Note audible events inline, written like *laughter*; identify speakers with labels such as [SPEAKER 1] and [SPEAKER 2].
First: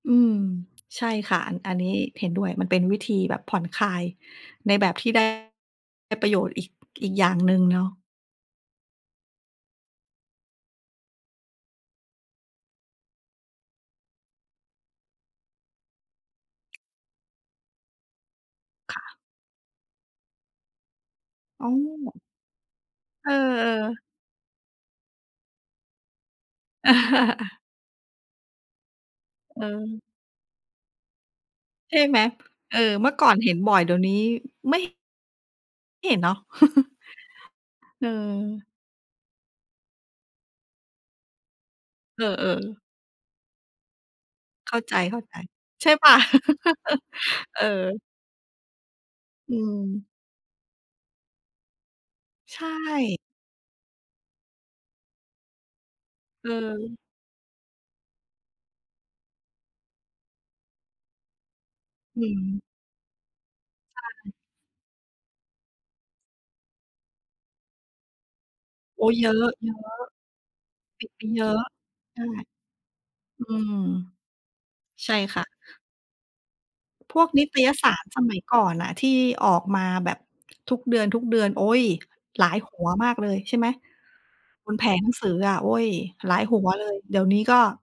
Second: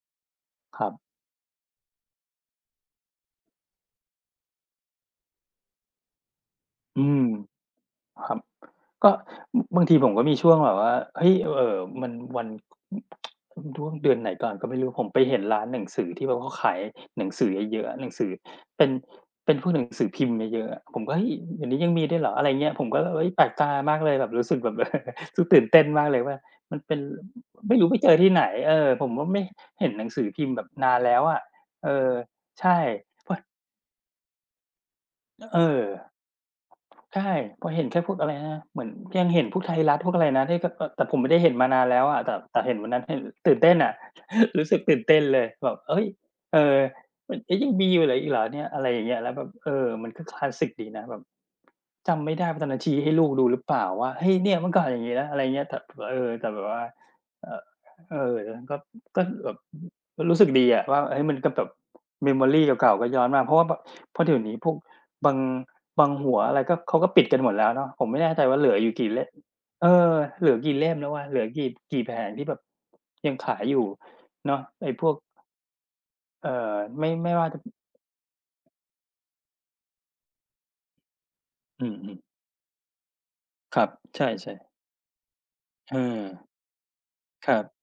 [SPEAKER 1] อืม
[SPEAKER 2] ครับ
[SPEAKER 1] ใช่ค่ะ อัน อันนี้เห็นด้วย มันเป็นวิธีแบบผ่อนคลายในแบบที่ ได้ประโยชน์ อีก
[SPEAKER 2] อื
[SPEAKER 1] อีก
[SPEAKER 2] ม
[SPEAKER 1] อย่างหนึ่งเนาะ
[SPEAKER 2] ครับ ก็ อ บางทีผมก็มีช่วงแบบว่า เฮ้ย! อ เอ่อ มันวัน ช่วง ช่วงเดือนไหนก่อนก็ไม่รู้ ผมไปเห็นร้านหนังสือที่แบบเขาขายหนังสือเยอะ ๆ อะ หนังสือ เป็น
[SPEAKER 1] ค่ะ
[SPEAKER 2] เป็นพวกหนังสือพิมพ์เยอะ ๆ อะ ผมก็ "เฮ้ย! เด
[SPEAKER 1] อ
[SPEAKER 2] ี๋ย
[SPEAKER 1] ๋
[SPEAKER 2] วนี้ยังมีด้ว
[SPEAKER 1] อ
[SPEAKER 2] ยเหรอ?" อะไรอย่างเงี้ย ผมก็เลย เฮ
[SPEAKER 1] เ
[SPEAKER 2] ้
[SPEAKER 1] อ
[SPEAKER 2] ย!
[SPEAKER 1] อ
[SPEAKER 2] แปลกตามาก
[SPEAKER 1] ๆ
[SPEAKER 2] เลย แบบรู้สึกแบบ *chuckles* สึกตื่นเต้นมากเลยว่า มันเป็น
[SPEAKER 1] *chuckles*
[SPEAKER 2] ไม่รู้ไปเจอที่ไหน เออ ผมก็ไม่เห็นห
[SPEAKER 1] เออ
[SPEAKER 2] นังสือพิมพ์แบบนานแล้วอะ เอ
[SPEAKER 1] ใช่
[SPEAKER 2] อ
[SPEAKER 1] ไหม
[SPEAKER 2] ใช
[SPEAKER 1] เอ
[SPEAKER 2] ่
[SPEAKER 1] อ เมื่อก่อ
[SPEAKER 2] พ
[SPEAKER 1] นเห็นบ่อยเดี๋ยวนี้ ไม่
[SPEAKER 2] อ เออ
[SPEAKER 1] เห็นเนาะ *chuckles*
[SPEAKER 2] ใช่ พอเห็นแค่
[SPEAKER 1] เออ
[SPEAKER 2] พวกอะไรนะ เหมือนยังเห็นพวกไทยรัฐ พวกอะไรนะ ที่เขา แต่ แต่ผมไม่ได้เห็นมานานแล้วอ
[SPEAKER 1] เอ
[SPEAKER 2] ะ แต่ แต
[SPEAKER 1] อ
[SPEAKER 2] ่เห
[SPEAKER 1] ๆ
[SPEAKER 2] ็น วันนั้นเห็นตื่นเต้นอะ *chuckles* รู้
[SPEAKER 1] เข
[SPEAKER 2] ส
[SPEAKER 1] ้
[SPEAKER 2] ึ
[SPEAKER 1] า
[SPEAKER 2] กต
[SPEAKER 1] ใจ
[SPEAKER 2] ื่นเต้นเลย แบบ
[SPEAKER 1] ๆ ใช่
[SPEAKER 2] "เฮ
[SPEAKER 1] เ
[SPEAKER 2] ้ย!
[SPEAKER 1] ปล่า?
[SPEAKER 2] เออ อ เฮ้
[SPEAKER 1] *chuckles* เ
[SPEAKER 2] ย!
[SPEAKER 1] ออ
[SPEAKER 2] ยังมีอยู่เหรอ อีกเหรอเนี่ย?" อะไรอย่างเงี้ย แล้วแบ
[SPEAKER 1] อ
[SPEAKER 2] บ
[SPEAKER 1] ื
[SPEAKER 2] เออ
[SPEAKER 1] ม
[SPEAKER 2] มันก็คลาสิกดีนะ แบบ จำไม่ได้
[SPEAKER 1] ใ
[SPEAKER 2] ว่
[SPEAKER 1] ช
[SPEAKER 2] าตอนนั้นให้ชี้
[SPEAKER 1] ่
[SPEAKER 2] ลูกดูหรือเปล่าว่า เฮ้ย! เนี่ยเมื่อก่อนอย่างงี้นะ อะไรอย่างเงี้ย แต่ผมว่า เออ แ
[SPEAKER 1] เ
[SPEAKER 2] ต่แบบว่า
[SPEAKER 1] ออ
[SPEAKER 2] อ เออ ก็ ก็แบบ อ รู้ รู้สึกดีอะ ว่า เฮ้ย! มันก็แบบ
[SPEAKER 1] อืม
[SPEAKER 2] memory เก่า ๆ ก็ย้อนมา เพราะว่าแบบ
[SPEAKER 1] ใ
[SPEAKER 2] เพรา
[SPEAKER 1] ช
[SPEAKER 2] ะเ
[SPEAKER 1] ่
[SPEAKER 2] ดี๋ยวนี้พวกบาง บางหัวอะไร ก็ เขาก็ปิดกันหมดแล้วเนาะ ผมไม่แน่ใจว่าเหลืออยู่
[SPEAKER 1] โ
[SPEAKER 2] ก
[SPEAKER 1] อ๊
[SPEAKER 2] ี่
[SPEAKER 1] ย
[SPEAKER 2] เล
[SPEAKER 1] เย
[SPEAKER 2] ่ม
[SPEAKER 1] อะ
[SPEAKER 2] เออ เหลือกี่เล่ม
[SPEAKER 1] ๆ ป
[SPEAKER 2] แ
[SPEAKER 1] ิ
[SPEAKER 2] ล้
[SPEAKER 1] ด
[SPEAKER 2] ว
[SPEAKER 1] ไ
[SPEAKER 2] อ
[SPEAKER 1] ป
[SPEAKER 2] ะ เห
[SPEAKER 1] เ
[SPEAKER 2] ล
[SPEAKER 1] ย
[SPEAKER 2] ื
[SPEAKER 1] อ
[SPEAKER 2] อ
[SPEAKER 1] ะ
[SPEAKER 2] กี่ กี่แผ
[SPEAKER 1] ใช่
[SPEAKER 2] ง ที่แบบ ยัง
[SPEAKER 1] อื
[SPEAKER 2] ขาย
[SPEAKER 1] ม
[SPEAKER 2] อยู่เนาะ ไอ้พ
[SPEAKER 1] ใช
[SPEAKER 2] ว
[SPEAKER 1] ่
[SPEAKER 2] ก
[SPEAKER 1] ค่ะ
[SPEAKER 2] เอ่อ ไม่
[SPEAKER 1] พว
[SPEAKER 2] ไ
[SPEAKER 1] ก
[SPEAKER 2] ม่
[SPEAKER 1] น
[SPEAKER 2] ว
[SPEAKER 1] ิ
[SPEAKER 2] ่า
[SPEAKER 1] ต
[SPEAKER 2] จะ
[SPEAKER 1] ยสารสมัยก่อ
[SPEAKER 2] อ
[SPEAKER 1] นน่ะที่ออกมา แบบทุกเดือน ๆ โอ๊ย
[SPEAKER 2] อือ ๆ
[SPEAKER 1] หลายหัวมากเลยใช่ไหม?
[SPEAKER 2] ครับ ใช่ ๆ
[SPEAKER 1] บนแผงหนังสืออะ โอ๊ย
[SPEAKER 2] เออ
[SPEAKER 1] หลายหัวเลย เดี๋ยวนี้
[SPEAKER 2] คร
[SPEAKER 1] ก็
[SPEAKER 2] ับ